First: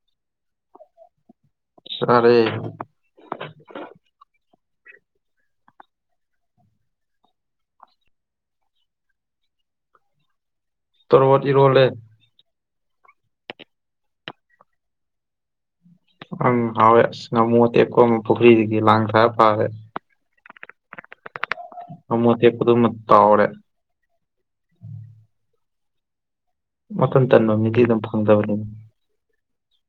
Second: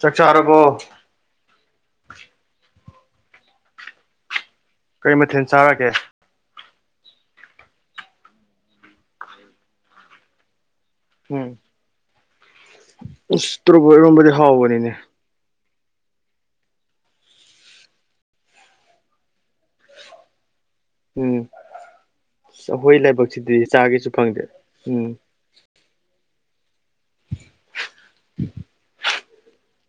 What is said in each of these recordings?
ꯆꯥꯛ ꯆꯥꯔꯕꯣ꯫ ꯆꯥꯔꯦ ꯀꯩ ꯃꯊꯦꯜ ꯆꯥꯔꯒꯦ ꯇꯣꯔꯣꯕꯣꯠ ꯏꯔꯣꯟꯂꯦ ꯏꯁ ꯇꯣꯔꯣꯕꯣꯠ ꯏꯔꯣꯟꯕꯗꯤ ꯍꯥꯎꯕꯅꯤꯅꯦ ꯑꯪ ꯍꯥꯎꯋꯦ ꯑꯁ ꯉꯥꯃꯨ ꯑꯇꯦꯛꯄ ꯑꯃ ꯄꯨꯈ꯭ꯔꯤꯗꯒꯤ ꯂꯥꯡ ꯊꯥꯛꯑ ꯐꯥꯔꯦ ꯎꯝ ꯉꯥꯃꯨ ꯑꯇꯦꯛꯄꯗꯨꯃ ꯑꯩꯈꯣꯏ ꯇꯥꯎꯔꯦ ꯂꯥꯏꯕꯛꯁꯤꯗꯤ ꯆꯥꯒꯦꯁꯨ ꯐꯪꯗꯦ ꯎꯝ ꯃꯇꯟ ꯇꯟꯕ ꯃꯤꯗꯤ ꯑꯗꯨꯝ ꯐꯪꯗꯕꯅꯤ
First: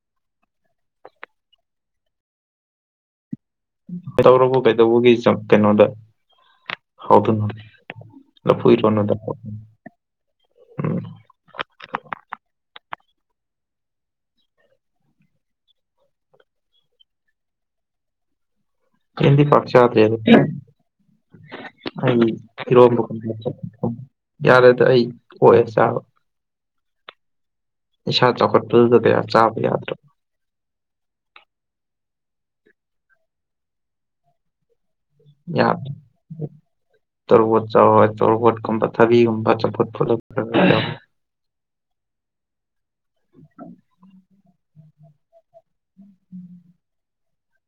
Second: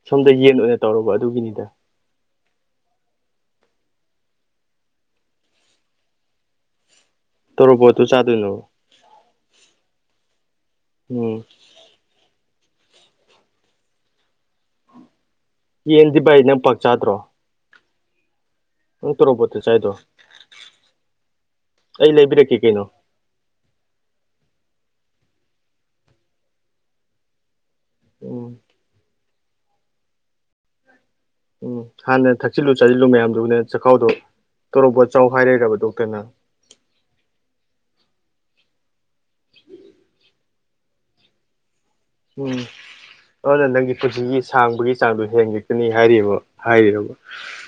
ꯁꯣꯝꯗ ꯌꯦꯟ ꯑꯣꯏꯅ ꯇꯧꯔꯕ ꯑꯗꯨꯒꯤꯅꯤꯗ [unintelligible] ꯀꯩꯗꯧꯕꯒꯤ ꯆꯞ ꯀꯩꯅꯣꯗ ꯍꯥꯎꯗꯨꯏ ꯃꯥꯟꯂꯦ ꯇꯣꯔꯣꯕꯣꯠꯇꯣ ꯆꯥꯗꯣꯏꯅꯣ ꯂꯐꯨ ꯏꯔꯣꯟꯕ ꯑꯝꯗ ꯀꯣꯠ ꯎꯝ ꯌꯦꯟꯗꯤ ꯚꯥꯏ ꯅꯪ ꯄꯥꯛ ꯆꯥꯗ꯭ꯔꯣ ꯅꯪ ꯌꯦꯟꯗꯤ ꯇꯣꯔꯣꯕꯣꯠꯇꯣ ꯄꯥꯛ ꯆꯥꯏꯗꯣ ꯆꯥꯗꯦ ꯑꯩ ꯂꯩꯕꯤꯔꯛꯀꯦ ꯀꯩꯅꯣ ꯏꯔꯣꯝꯕ ꯌꯥꯔꯦꯗ ꯑꯩ ꯑꯣꯛꯑꯦ ꯆꯥꯕ ꯏꯁꯥ ꯎꯝ ꯆꯥꯎꯈꯠꯄꯗꯨꯗ ꯀꯌꯥ ꯆꯥꯕ ꯌꯥꯗ꯭ꯔꯕ ꯎꯝ ꯍꯥꯟꯅ ꯊꯛꯆꯤꯜꯂꯨ ꯆꯥꯁꯤꯜꯂꯨ ꯃꯌꯥꯝꯗꯨꯅ ꯆꯈꯥꯎꯗꯣ ꯇꯣꯔꯣꯕꯣꯠ ꯆꯥꯎ ꯍꯥꯏꯔꯩꯔꯕ ꯗꯣꯛꯇꯔꯅ ꯇꯣꯔꯣꯕꯣꯠ ꯆꯥꯎ ꯍꯥꯏ ꯇꯣꯔꯣꯕꯣꯠ ꯀꯨꯝꯕ ꯊꯥꯕꯤꯒꯨꯝꯕ ꯆꯝꯐꯨꯠ ꯐꯨꯠꯂ ꯈꯔ ꯈꯔ ꯆꯥꯎ ꯍꯥꯏ ꯎꯝ ꯑꯗꯨꯅ ꯅꯪꯒꯤ ꯄꯨꯟꯁꯤꯒꯤ ꯁꯥꯡꯕꯒꯤ ꯆꯥꯡꯗꯣ ꯍꯦꯟꯒꯠꯀꯅꯤ ꯍꯥꯏꯔꯤꯕꯣ ꯍꯥꯏꯔꯤꯔꯣꯕ [unintelligible]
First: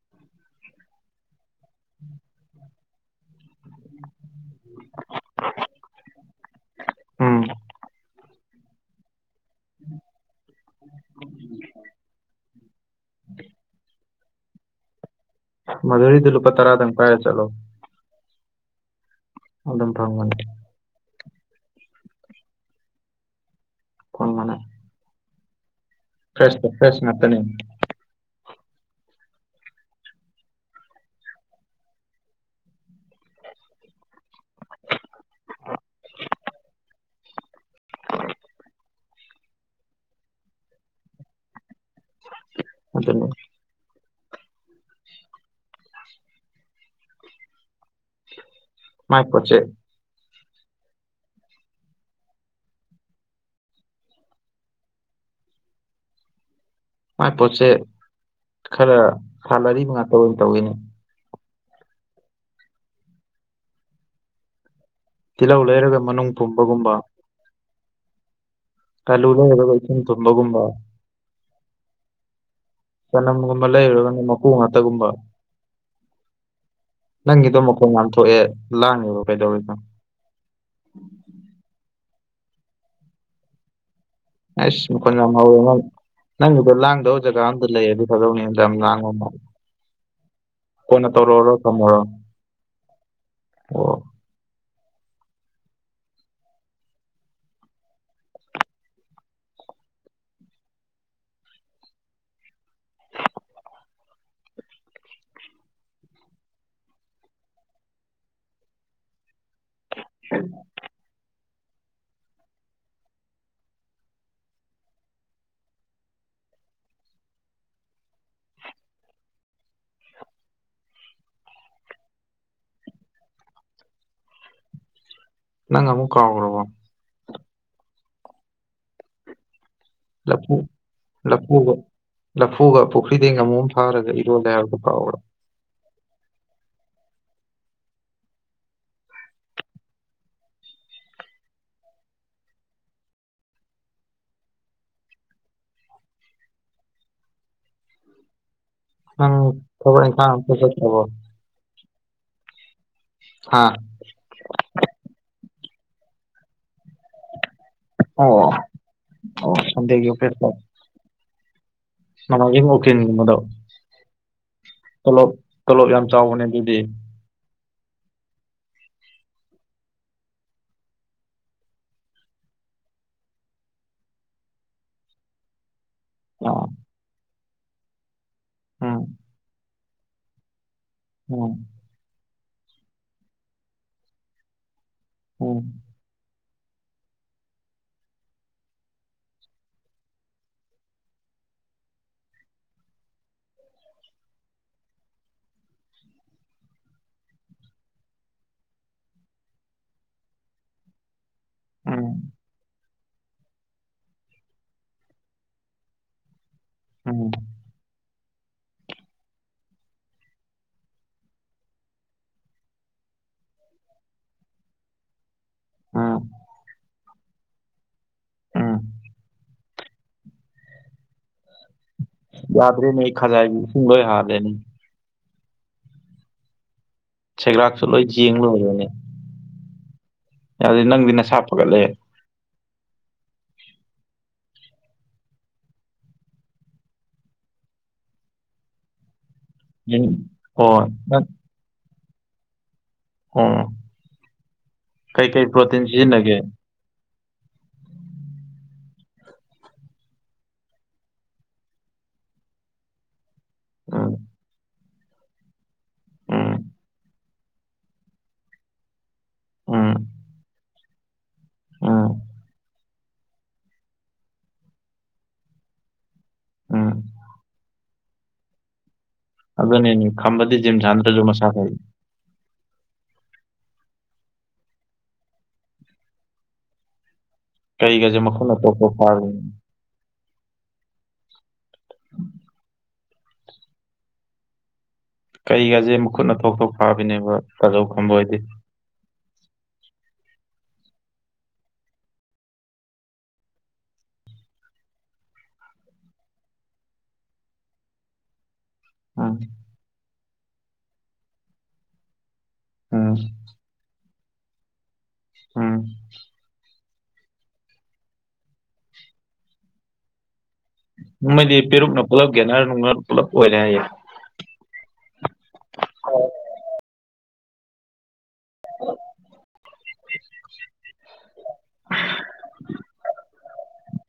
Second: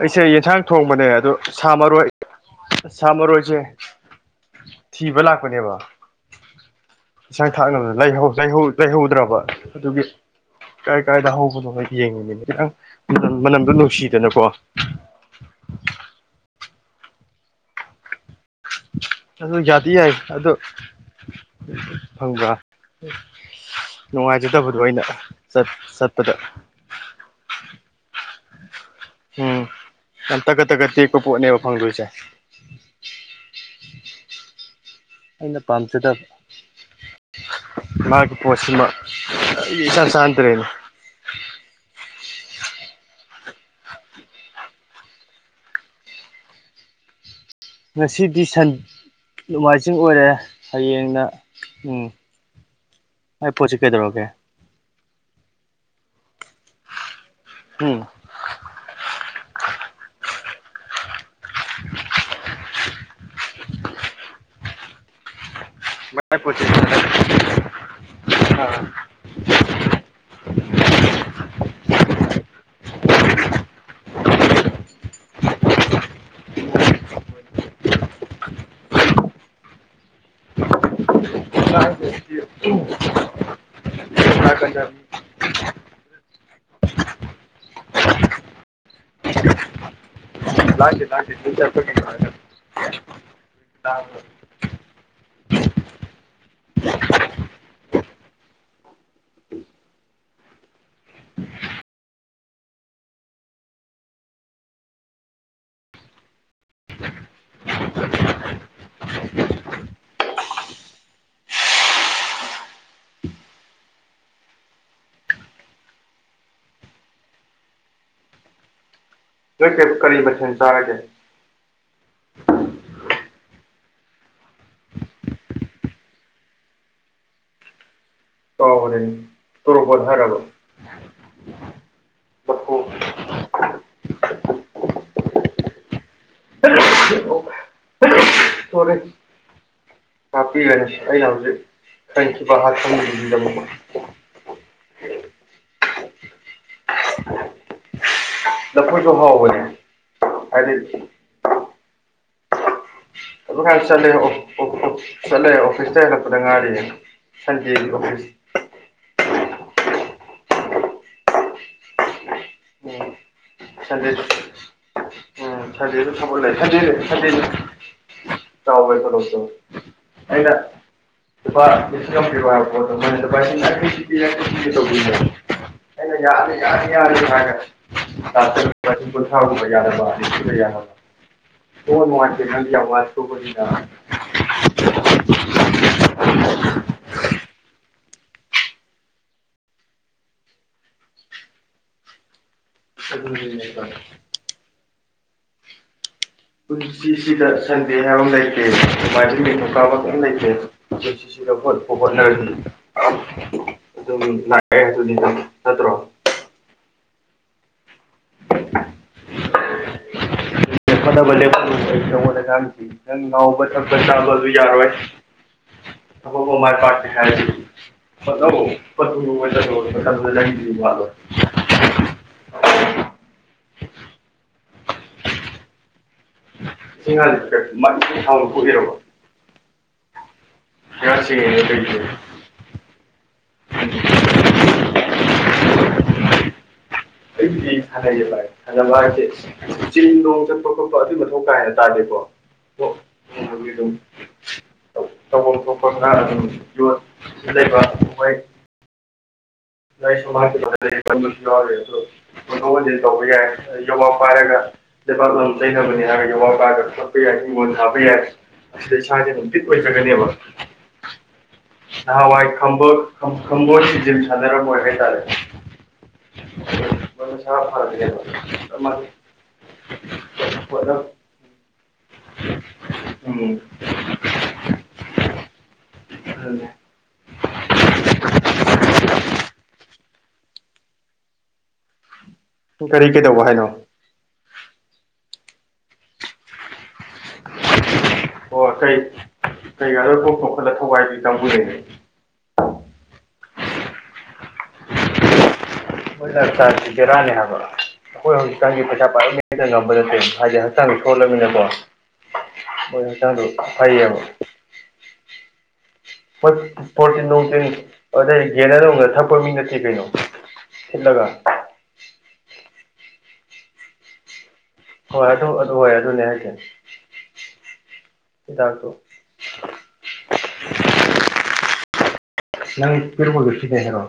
ꯑꯩꯁꯦ ꯌꯦꯟꯁꯥꯡ ꯊꯣꯡꯕꯅꯦ ꯑꯗꯣ ꯁꯥ ꯃꯔꯣꯏ ꯁꯥ ꯃꯔꯣꯏꯁꯦ ꯊꯤꯕ ꯂꯥꯛꯄꯅꯦꯕ ꯎꯝ ꯏꯟꯁꯥꯡ ꯊꯥꯛꯅꯕ ꯂꯩꯍꯧ-ꯂꯩꯍꯧ ꯂꯩꯍꯧꯗ꯭ꯔꯕ ꯑꯗꯨꯒꯤ ꯀꯥꯏ ꯀꯥꯏꯗ ꯍꯧꯕꯅꯣ ꯌꯦꯡꯉꯤꯅꯤꯅꯦ ꯈꯤꯇꯪ ꯃꯅꯝ-ꯃꯅꯝꯗꯣ ꯅꯨꯡꯁꯤꯗꯅꯀꯣ ꯝꯗꯨꯨꯔꯤꯗ ꯂꯄꯥ ꯇꯔꯥꯗꯪ ꯄꯥꯏꯔ ꯆꯠꯂꯣ ꯑꯗꯨ ꯑꯗꯨꯝ ꯌꯥꯗꯤ ꯌꯥꯏ ꯐꯪꯕꯅꯤ ꯑꯗꯨ ꯐꯪꯕ꯭ꯔꯥ ꯐꯣꯟ ꯅꯨꯡꯉꯥꯏꯖꯗꯕꯗꯣ ꯑꯩꯅ ꯆꯠ ꯆꯠ ꯐ꯭ꯔꯦꯁꯇꯤ ꯐ꯭ꯔꯦꯁ ꯉꯥꯠꯇꯅꯤ ꯎꯝ ꯌꯥꯝꯇꯒꯠ ꯇꯒꯠ ꯇꯦꯛꯄ ꯄꯣꯠꯅꯦꯕ ꯐꯪꯗꯣꯏꯁꯦ ꯑꯩꯅ ꯄꯝ ꯆꯗ ꯃꯥꯒꯤ ꯄꯣꯠꯁꯤꯃ ꯏꯆꯥꯟ ꯆꯟꯗ꯭ꯔꯦꯅꯦ ꯑꯗꯨꯅꯦ ꯉꯁꯤꯗꯤ ꯁꯟ ꯃꯥꯏ ꯄꯣꯠꯁꯦ ꯅꯨꯡꯃꯥꯏ ꯆꯤꯡ ꯑꯣꯏꯔꯦ ꯍꯌꯦꯡꯅ ꯎꯝ ꯑꯩ ꯄꯣꯠꯁꯤ ꯀꯩꯗꯧꯔꯒꯦ ꯃꯥꯏ ꯄꯣꯠꯆꯦ ꯎꯝ ꯈꯔ ꯊꯥꯃꯔꯤ ꯃꯉꯥ ꯇꯔꯨꯛ ꯇꯧꯋꯦꯅꯦ [inaudible] ꯇꯤꯜꯍꯧ ꯂꯩꯔꯒ ꯃꯅꯨꯡ ꯄꯨꯝꯕꯒꯨꯝꯕ ꯍ ꯀꯜꯂꯨꯗꯕ ꯀꯩ ꯇꯝꯕꯒꯨꯝꯕ [unintelligible] ꯆꯅꯝꯒꯨꯝꯕ ꯂꯩꯔꯨꯔꯒꯅ ꯃꯀꯨ ꯉꯥꯛꯇꯥꯒꯨꯝꯕ ꯅꯪꯒꯤꯗꯣ ꯃꯈꯣꯟ ꯌꯥꯝ ꯊꯣꯛꯑꯦ ꯂꯥꯡꯉꯦꯕ ꯀꯩꯗꯧꯔꯤꯅꯣ [unintelligible] ꯑꯩꯁ ꯃꯈꯣꯟ ꯌꯥꯝ ꯍꯧꯋꯦ ꯅ ꯅꯪꯒꯤꯗꯣ ꯂꯥꯡꯗꯕ ꯖꯒꯥ ꯑꯝꯗ ꯂꯩꯔꯗꯤ ꯐꯗꯧꯅꯤ ꯌꯥꯝ ꯂꯥꯡꯕ ꯃꯥꯜꯂꯦ [inaudible] ꯂꯥꯡꯗꯦ ꯀꯣꯟꯅ ꯂꯥꯡꯗꯦ ꯇꯧꯔꯛꯑꯣꯔꯣ ꯌꯨꯝ ꯆꯠꯄꯒꯤ ꯊꯝꯃꯣꯔꯣ ꯑꯣ [unintelligible] ꯍ [unintelligible] ꯅꯪ ꯀꯔꯤ ꯀꯔꯤ ꯃꯊꯦꯟ ꯆꯥꯔꯒꯦ ꯅꯪ ꯑꯃꯨꯛ ꯀꯥꯑꯣꯒ꯭ꯔꯥꯕꯣ ꯀꯥꯎꯔꯦ ꯇꯣꯔꯣꯕꯣꯠ ꯍꯥꯏꯔꯕ ꯂꯐꯨ ꯂꯐꯨꯒ ꯃꯀꯨ ꯂꯐꯨꯒ ꯄꯨꯈ꯭ꯔꯤꯗꯩꯩ ꯉꯃꯨꯝ ꯑꯃ ꯐꯥꯔꯒ ꯏꯔꯣꯜꯂꯦ ꯍꯥꯏꯕ ꯀꯥꯎꯔꯥ ꯇꯔꯦ ꯍꯥꯥꯛꯄꯤꯒꯅꯤ ꯑꯩ ꯍꯧꯖꯤꯛ ꯈꯟꯈꯤꯕ ꯑꯏꯐꯣꯟ ꯗꯨꯒꯤꯗꯃꯛ ꯂꯐꯣꯏꯁꯨ ꯅꯪ ꯍꯥꯎꯕꯅꯦ ꯊꯕꯛ ꯏꯪꯈꯥꯡ ꯑꯝꯇ ꯍꯥꯏꯗꯤ ꯆꯠꯇ꯭ꯔꯕꯣ ꯑꯗꯨ ꯍꯥ ꯍꯥꯏꯕ ꯆꯠꯂꯦ ꯆꯠꯂꯦ ꯑꯣꯐꯤꯁꯇꯩ ꯍꯜꯂꯛꯄꯗ ꯉꯥꯏꯔꯤ ꯑꯣ ꯑꯣ ꯁꯟꯗꯦꯒꯤ ꯑꯣꯐꯤꯁꯇꯣ ꯅꯣꯃꯥꯏꯖꯤꯡ ꯑꯣꯀꯤꯜ ꯎꯝ ꯒꯨꯝꯕꯗꯣ ꯁꯟꯗꯦ ꯎꯝ ꯇꯣꯂꯣꯞ ꯌꯥꯝ ꯁꯟꯗꯦꯁꯨ ꯊꯕꯛ ꯆꯥꯎꯕꯅꯦ ꯂꯩ ꯁꯟꯗꯦ ꯑꯗꯨꯗꯤ ꯁꯟꯗꯦ ꯆꯥꯎꯕꯩꯁ ꯂꯠꯇ ꯑꯩꯅ [unintelligible] ꯂꯨꯄꯥ ꯂꯤꯁꯤꯡ ꯑꯃ ꯄꯤꯌꯣ ꯍꯥꯏꯕ ꯄꯣꯠꯇꯣ ꯃꯣꯏꯅ ꯌꯥꯡꯈꯩ ꯄꯤꯒꯦ ꯌꯥꯡꯈꯩ ꯄꯤꯒꯦ ꯇꯧꯗꯣꯏꯅꯦ ꯑꯩꯅ ꯌꯥꯔꯅꯤ ꯑꯥ ꯌꯥꯔꯅꯤ ꯌꯥꯔꯅꯤ ꯍꯥꯏꯔꯒ ꯊꯥ ꯇꯔꯨꯛ ꯎꯝ ꯂꯤꯁꯤꯡ ꯀꯨꯟꯊꯔꯥ ꯍꯨꯝꯗꯣꯏ ꯌꯥꯅꯕ ꯅꯤꯐꯨꯗ ꯌꯥꯟꯅꯕ ꯎꯝ ꯁꯤꯕꯨ ꯅꯨꯡꯉꯥꯏꯇꯦ ꯈꯜꯂꯤ ꯌꯥꯝ ꯋꯔꯛꯈꯔꯥ ꯇꯣꯛꯀꯅꯤꯗ [unintelligible] ꯎꯝ ꯑꯗꯨꯅꯤꯅꯦ ꯏꯇꯥꯎ ꯄꯨꯟꯁꯤꯁꯤꯗ ꯁꯟꯗꯦ ꯍꯥꯏꯕ ꯑꯃ ꯂꯩꯇꯦ ꯅꯣꯡꯃꯥꯏꯖꯤꯡ ꯅꯤꯡꯊꯧꯀꯥꯕ ꯀꯏꯝ ꯂꯩꯇꯦ ꯁꯤꯗ ꯍꯣꯠꯄꯨ ꯎꯝ ꯍꯣꯠꯅꯔꯗꯤ ꯑꯗꯨꯝ ꯂꯥꯛꯑꯦ ꯑꯗꯨꯅꯤꯗ ꯑꯗꯨꯝ ꯅꯠꯇ꯭ꯔꯣ ꯎꯝ [inaudible] [inaudible] ꯍꯣꯠꯅꯕ ꯂꯦꯞꯀꯅꯨ ꯅꯉꯣꯟꯗ ꯉꯥꯡꯉꯤꯁꯤꯅꯤ ꯅꯪ ꯉꯥꯎꯕ ꯊꯛꯄ ꯆꯥꯕꯗꯨ ꯌꯥꯔꯣꯏ ꯎꯝ [unintelligible] ꯎꯝ ꯣ [unintelligible] ꯌꯥꯗꯔ꯭ꯦꯅꯦ ꯑꯩ ꯈꯖꯥꯏꯖꯤ ꯏꯁꯤꯡ ꯂꯣꯏ ꯍꯥꯜꯂꯦꯅꯦ ꯁꯦꯒ꯭ꯔꯥꯛꯁꯨ ꯂꯣꯏ ꯌꯦꯡ [unintelligible] ꯌꯥꯗꯦ ꯅꯪꯗꯤ ꯅꯁꯥ ꯐꯒꯠꯂꯦ ꯑꯩꯕꯨꯗꯤ ꯁꯥꯟꯅꯩꯌꯦ ꯚꯥꯏ ꯊꯥꯟꯖꯕ ꯍꯥꯏꯁꯤ ꯆꯤꯡ ꯅꯣꯡ ꯆꯠꯄ ꯑꯣ ꯈꯣꯠꯄ ꯑꯗꯨꯏ ꯅꯪ ꯃꯊꯧ ꯇꯥꯏꯗꯣ ꯇꯥꯗꯦꯀꯣ ꯑꯣ ꯑꯣ [unintelligible] ꯀꯩꯀꯩ ꯇꯧꯕꯝ ꯄ꯭ꯔꯣꯇꯤꯟ ꯊꯣꯛꯄ ꯈꯔ ꯁꯤꯖꯤꯟꯅꯒꯦ ꯑꯗꯨꯝ ꯌꯣꯠ ꯁꯤ ꯂꯩꯕ ꯃꯣꯏ ꯂꯥꯏ ꯁꯨ ꯃꯥꯗꯤ [unintelligible] ꯍꯣꯟꯗꯣꯛ ꯍꯣꯟꯖꯤꯟ ꯇꯧꯕ ꯌꯥꯏ ꯌꯣꯝꯄꯥꯛ ꯎꯝ ꯄꯥꯏꯔꯒ [unintelligible] ꯎꯝ ꯑꯁ ꯏꯁꯥꯖꯦ ꯑꯗꯨꯝ ꯄꯤꯛꯄꯩ ꯎꯝ ꯈꯛꯇꯅꯦꯕ ꯎꯝ ꯅꯍꯥꯟꯋꯥꯏ ꯈꯝꯕ ꯈꯝ ꯈꯝꯕꯣꯏ ꯖꯤꯝ ꯁꯥꯟꯅꯔꯝꯃꯣꯏ ꯍꯥꯏꯇꯥꯔꯦ ꯎꯝ ꯃꯥ ꯃꯁꯥ ꯐꯗꯔꯦꯕ ꯆꯞ ꯃꯥꯟꯅꯩ ꯑꯗꯨꯅꯤꯅꯦ ꯈꯝꯕꯗꯤ ꯖꯤꯝ ꯁꯥꯟꯅꯗ꯭ꯔꯖꯨ ꯃꯁꯥ ꯐꯩ ꯑ ꯍꯨ ꯈꯜꯂꯦ ꯀꯩꯒꯁꯦ ꯃꯈꯨꯠꯅ ꯇꯣꯞ ꯇꯣꯞ ꯐꯥꯔꯤ ꯀꯔꯤ ꯀꯩꯗꯧꯕ ꯍꯥꯏꯅꯣ ꯀꯩꯒꯖꯦ ꯃꯈꯨꯠꯅ ꯊꯣꯛ ꯊꯣꯛ ꯐꯥꯕꯤꯅꯦꯕ ꯇꯥꯖꯧ ꯈꯝꯕꯍꯣꯏꯗꯤ ꯑꯣ ꯀꯩ ꯀꯩꯒꯥꯗꯣ ꯀꯣꯛ ꯊꯣꯡꯀꯠꯂ ꯊꯧꯒꯥꯏꯕꯤ ꯀꯥꯡꯕꯨꯅꯦ ꯑꯩ ꯑꯩꯈꯣꯏꯅ ꯆ ꯖꯦ ꯕꯦꯔꯥꯅꯦ ꯍꯥꯏꯕ ꯑꯩꯈꯣꯏ ꯍꯧꯖꯤꯛꯀꯥꯟꯒꯤ ꯄꯩꯁꯥ ꯎꯝ ꯄꯥꯏꯔꯛ ꯃꯤꯗ ꯉꯝꯕ ꯅꯠꯇꯦ ꯎꯝ ꯍꯥꯏꯗꯤ [unintelligible] ꯎꯝ ꯍꯣꯏ ꯐꯣꯔꯇꯤꯟ ꯅꯨꯡꯇꯤꯟ ꯑꯗꯩ ꯒꯦꯟꯅꯔ ꯅꯨꯡꯅꯔ ꯊꯛꯄ ꯃꯤ ꯅꯠꯇꯦ ꯀꯩꯅꯣ ꯊꯤꯠꯂꯒ ꯃꯣꯏꯗꯤ ꯄꯦꯔꯨꯛꯅ ꯄꯨꯂꯞ ꯒꯦꯟꯅꯔ ꯅꯨꯡꯅꯔ ꯄꯨꯂꯞ ꯑꯣꯏꯔꯦ ꯍꯥꯏꯌꯦ ꯍꯣꯏ ꯑꯗꯨ ꯑꯗꯨ ꯍꯣꯏ ꯑꯗꯨꯅꯦ ꯍꯥꯏꯖꯦ ꯍꯤꯗꯥꯛꯇꯨ [unintelligible] ꯅꯪ ꯄꯤꯔꯨꯛꯃꯟꯗꯨ ꯁꯤꯖꯤꯟꯅꯩ ꯍꯥꯏꯔꯣ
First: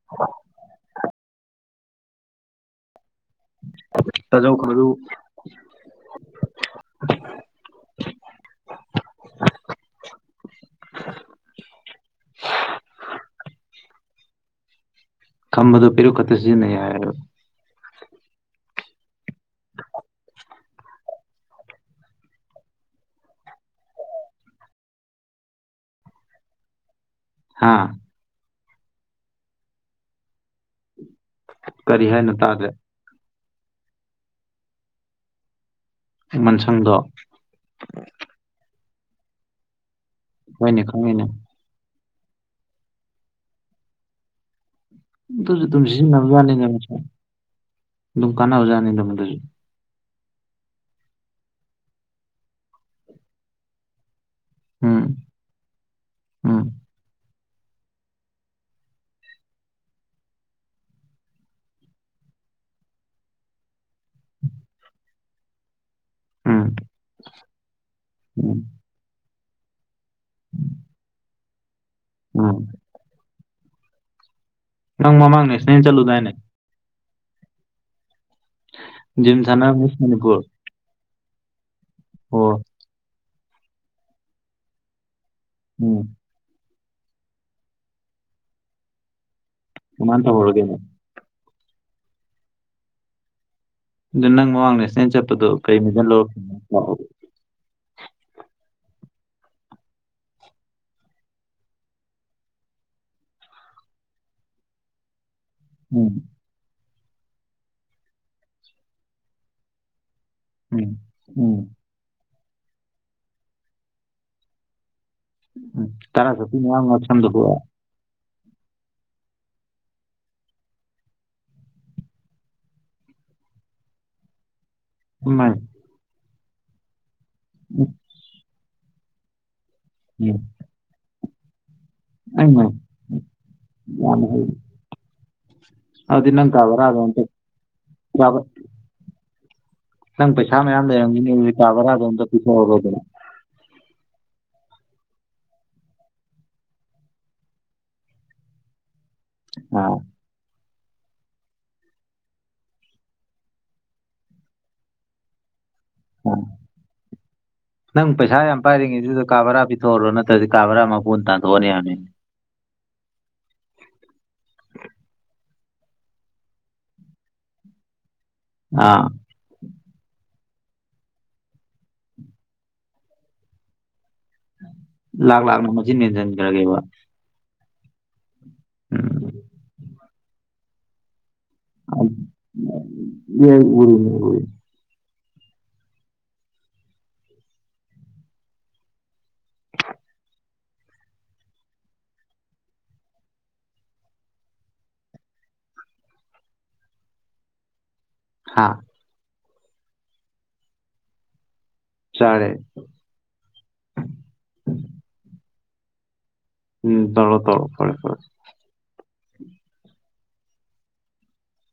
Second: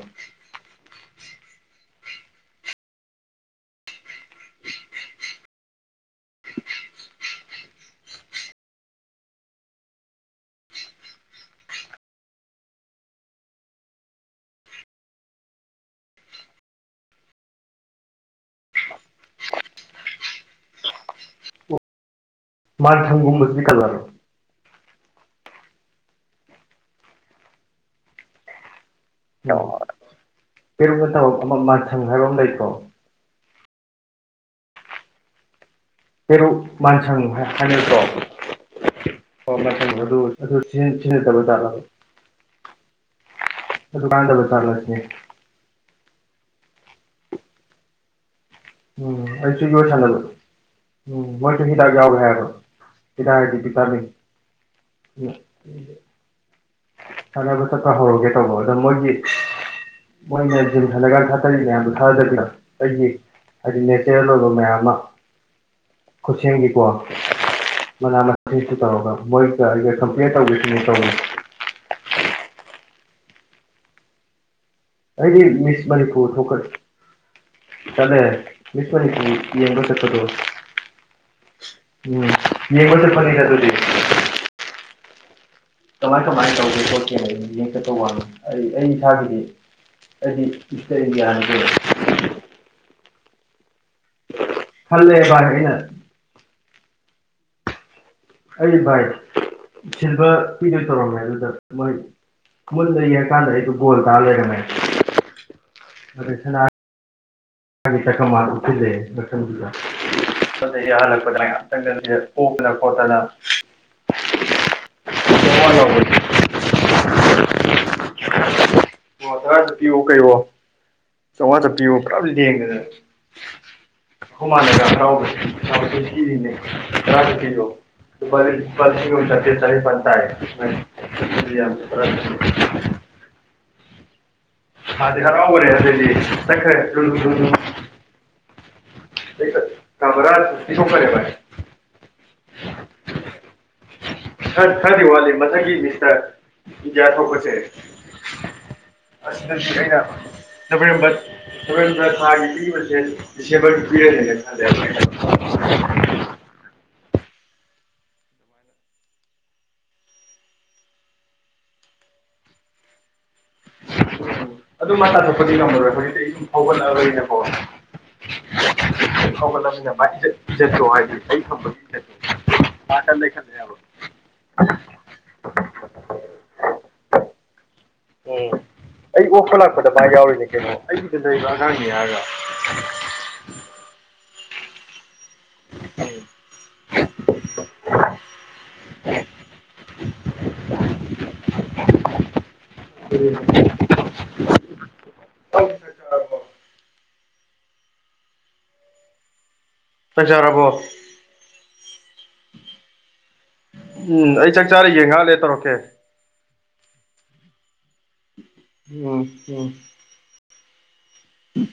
ꯇꯥꯖꯧ ꯈꯔꯨ ꯈꯝꯕꯗꯨ ꯄꯤꯔꯨꯛ ꯈꯇ ꯁꯤꯖꯤꯟꯅꯩ ꯍꯥꯏꯕ ꯃꯥꯥꯟ ꯊꯝꯒꯨꯝꯕꯁꯨ ꯈꯜꯂꯕꯔ꯭ꫭ ꯍꯥꯥ ꯀꯩꯔꯨꯝꯕ ꯊꯕꯛ ꯑꯃ ꯃꯊꯪ ꯀꯔꯤ ꯍꯥꯏꯕ ꯍꯥꯏꯅꯣ ꯑꯃ ꯇꯥꯗ꯭ꯔꯦ ꯂꯩꯇ꯭ꯔꫭ ꯍꯩꯔꯨꯛ ꯃꯟꯁꯪꯗꯣ ꯃꯥꯟꯁꯪ ꯍꯥꯏꯅꯗꯔ꯭ꫭ ꯑꫭ ꯃꯥꯟꯁꯪ ꯑꯗꯨ ꯑꯗꯨ ꯍꯣꯏꯅꯦ ꯁꯤꯟ ꯈꯪꯉꯤꯅꯦ ꯁꯤꯟꯅꯠꯇꯕ ꯖꯥꯠꯂ ꯑꯗꯨꯀꯥꯟꯗꯕ ꯖꯥꯠꯂ ꯁꯤ ꯑꯗꯨꯖꯨ ꯑꯗꯨꯝ ꯁꯤꯖꯤꯟꯅꯕꯖꯥꯠꯅꯤꯅ ꯃꯁꯤ ꯑꯗꯨꯝ ꯀꯥꯟꯅꯕꯖꯥꯠ ꯎꯝ ꯑꯩꯁꯨ ꯅꫭꯏ ꯁꯥꯅꯕ ꯎꯝ ꯋꯥꯔꯛꯇꯒꯤ ꯍꯤꯗꯥꯛ ꯌꯥꯎꯋꯦ ꯍꯥꯏ ꯑꯕ ꯍꯤꯗꯥꯛ ꯑꯗꯤ ꯕꯤꯇꯥꯃꯤꯟ ꯎꯝ [unintelligible] ꯎꯝ ꯁꯥꯅꯕ ꯆꯠꯄ ꯍꯧꯔꯒꯦ ꯇꯧꯕ ꯑꯗ ꯃꯣꯏꯒꯤ ꯃꯣꯏꯅ ꯖꯤꯝ ꯁꯥꯟꯅꯒꯥꯟ ꯊꯥꯀꯠꯂꯤ ꯃꯌꯥꯝꯗꯨ ꯊꯥꯗꯗꯤ ꯑꯩꯒꯤ [unintelligible] ꯃꯌꯥꯝ ꯑꯃ ꯎꯝ ꯈꯨꯠꯁꯦꯝꯒꯤꯀꯣ ꯃꯅꯥ ꯎꯝ ꯃꯁꯤꯡꯁꯨ ꯇꯧꯔꯒ ꯃꯣꯏꯒ [unintelligible] ꯇꯧꯒꯦ ꯁꯤꯅꯦ ꯇꯧꯔꯤꯁꯦ ꯎꯝ ꯅꯪ ꯑꯩꯗꯤ ꯃꯃꯥꯡ ꯅꯦꯁꯅꯦꯜ ꯃꯤꯁ ꯆꯠꯂꯨꯗꯥꯏꯅꯦ ꯃꯅꯤꯄꯨꯔ ꯊꯣꯛꯀ ꯆꯠꯂꯦ ꯃꯤꯁ ꯃꯅꯤꯄꯨꯔ ꯖꯤꯝ ꯁꯥꯟꯅꯕ ꯌꯦꯡꯕ ꯃꯤꯁ ꯆꯠꯄꯗꯣ ꯃꯅꯤꯄꯨꯔ ꯑꯣ ꯌꯦꯡꯕ [unintelligible] [unintelligible] [unintelligible] ꯎꯝ ꯀꯃꯥꯏ ꯀꯃꯥꯏꯅ ꯇꯧꯒꯦ ꯈꯣꯠꯀꯦꯅ [unintelligible] [unintelligible] [unintelligible] ꯑꯩ ꯑꯩ ꯏꯁꯥꯒꯤꯗꯤ ꯀꯃꯥꯏꯅ ꯑꯩꯗꯤ ꯇꯧꯍꯧꯔꯒꯦꯅꯦ ꯃꯤꯁꯇꯥꯔ ꯢꯟꯗꯤꯌꯥꯅꯤ ꯀꯩꯅꯣ ꯑꯗꯨ ꯅꯪ ꯃꯃꯥꯡ ꯅꯦꯁꯅꯦꯜ ꯈꯜꯂꯦ ꯚꯥꯏ ꯆꯠꯄꯗꯣ ꯑꯩꯅ ꯀꯩ ꯃꯦꯗꯜ ꯂꯧꯔꯛꯒꯦ ꯑꯩ ꯚꯥꯏ ꯁꯤꯜꯚꯔ ꯄꯤꯗꯣꯏ ꯇꯧꯔꯝꯃꯦ ꯑꯗꯨꯒ ꯃꯣꯢ ꯃꯨꯟꯅ ꯌꯦꯡꯀꯥꯟꯖ ꯑꯩꯗꯣ ꯒꯣꯜ ꯇꯥꯔ ꯂꯩꯔꯝꯃꯦ ꯎꯝ ꯑꯗꯨꯢ ꯁꯅꯥ [unintelligible] [unintelligible] [unintelligible] [unintelligible] ꯑꯣꯛꯇꯅ ꯎꯝ ꯎꯝ ꯈꯣꯠꯇꯅ ꯆꯥꯝꯃꯉꯥ ꯂꯧꯕꯅꯤ ꯇꯔꯥ ꯆꯞꯄꯤ ꯃꯌꯝ ꯉꯥꯛꯁꯝꯗ ꯍꯨꯛꯌꯦ ꯀꯩꯑꯣ [unintelligible] [unintelligible] [unintelligible] ꯆꯥꯎꯉꯥ ꯆꯞꯄꯤꯑꯣ ꯀꯩꯋꯣ ꯂꯦꯡꯗꯅ ꯈꯣꯢꯃ ꯌꯝ [unintelligible] [unintelligible] [unintelligible] ꯎꯝ ꯄꯩꯁꯥ ꯃꯁꯤꯡ ꯊꯤꯔꯤꯅꯦ ꯇꯔꯥ ꯆꯞꯄꯤꯗꯣ ꯂꯨꯄꯥ ꯂꯤꯁꯤꯡ ꯑꯃꯒ ꯆꯠꯇ꯭ꯔꯠ ꯆꯥꯅꯤꯄꯥꯜ ꯇꯥꯢꯌꯦ [unintelligible] ꯌꯥꯝ ꯈꯔ ꯑꯩꯅ [unintelligible] [unintelligible] ꯃꯥꯗꯤ ꯍꯔꯥꯎꯋꯦ [unintelligible] ꯑꯗꯨꯗꯤ [unintelligible] ꯅꯪ ꯀꯥ ꯆꯠꯈ꯭ꯔꯦ ꯕꯔꯥꯗꯣ ꯑꯝꯇ [unintelligible] [unintelligible] [unintelligible] ꯄꯤꯊꯣꯛꯈ꯭ꯔꯦ ꯕꯥꯢ [unintelligible] [unintelligible] [unintelligible] ꯄꯤꯊꯣꯛꯑꯔꯣꯢ ꯑꯗꯨꯗꯤ ꯈ ꯈꯔꯗꯤ ꯋꯥꯠꯂꯤ ꯃꯊꯪꯒꯤ ꯃꯤꯁꯇꯔ ꯏꯗꯤꯌꯥ ꯊꯣꯛꯄꯁꯦ ꯑꯁ ꯑꯥ [unintelligible] ꯅꯕꯦꯝꯕꯔ ꯅꯕꯦꯝꯕꯔ ꯊꯥꯒꯤ ꯄꯤꯔꯤꯕꯁꯦ ꯗꯤꯁꯑꯦꯕꯜ ꯄꯤꯔꯅꯤꯅ ꯈꯜꯂꯦ [unintelligible] ꯎꯝ ꯅꯪ ꯄꯩꯁꯥ ꯌꯥꯝ ꯄꯥꯏꯔꯤꯉꯩꯗꯨꯗ ꯀꯥ ꯕꯔꯥ ꯄꯤꯊꯣꯛꯍꯧꯔꯣ ꯅꯠꯇ꯭ꯔꯗꯤ ꯀꯥ ꯕꯔꯥ ꯃꯄꯨꯟꯅ ꯇꯥꯟꯊꯣꯛꯑꯅꯤ ꯍꯥꯢꯕꯅꯤ ꯑꯗꯨ ꯃꯥ ꯇꯥꯟꯊꯣꯛꯄꯗꯤ ꯉꯝꯃꯔꯣꯏ [unintelligible] [unintelligible] [unintelligible] ꯐꯧꯒꯠꯂꯛꯑꯕꯅꯤꯅꯀꯣ ꯑꯥ ꯐꯧꯒꯠꯂꯛꯑꯕꯅꯤꯅ [unintelligible] [unintelligible] ꯂꯥꯛ ꯂꯥꯛꯅ ꯃꯆꯤꯟ ꯃꯦꯟꯁꯤꯟꯈ꯭ꯔꯒꯦꯕ ꯎꯝ ꯎꯝ ꯑꯩ ꯑꯣꯛꯄ ꯂꯥꯛꯄꯗ ꯃꯥ ꯌꯥꯎꯔꯤꯅꯦ ꯀꯩꯅꯣ ꯑꯩꯒꯤꯗ ꯂꯩꯕ ꯑꯉꯥꯡꯅꯤ ꯍꯥꯏꯔꯒ ꯑꯦ ꯎꯨꯢ ꯎꯨꯢ ꯎꯝ [inaudible] ꯎꯝ [unintelligible] ꯍ [unintelligible] ꯍꯥꯥ ꯆꯥꯛ ꯆꯥꯔꯕꯣ ꯆꯥꯔꯦ ꯎꯝ ꯑꯩ ꯆꯥꯛ ꯆꯥꯔꯤꯌꯦ ꯉꯥꯛ ꯂꯩꯔ ꯇꯧꯔꯛꯀꯦ ꯎꯝ ꯇꯧꯔꯛꯑꯣ ꯇꯧꯔꯛꯑꯣ ꯍꯣꯢ ꯍꯣꯢ ꯎꯝ ꯎꯝ ꯎꯝꯝ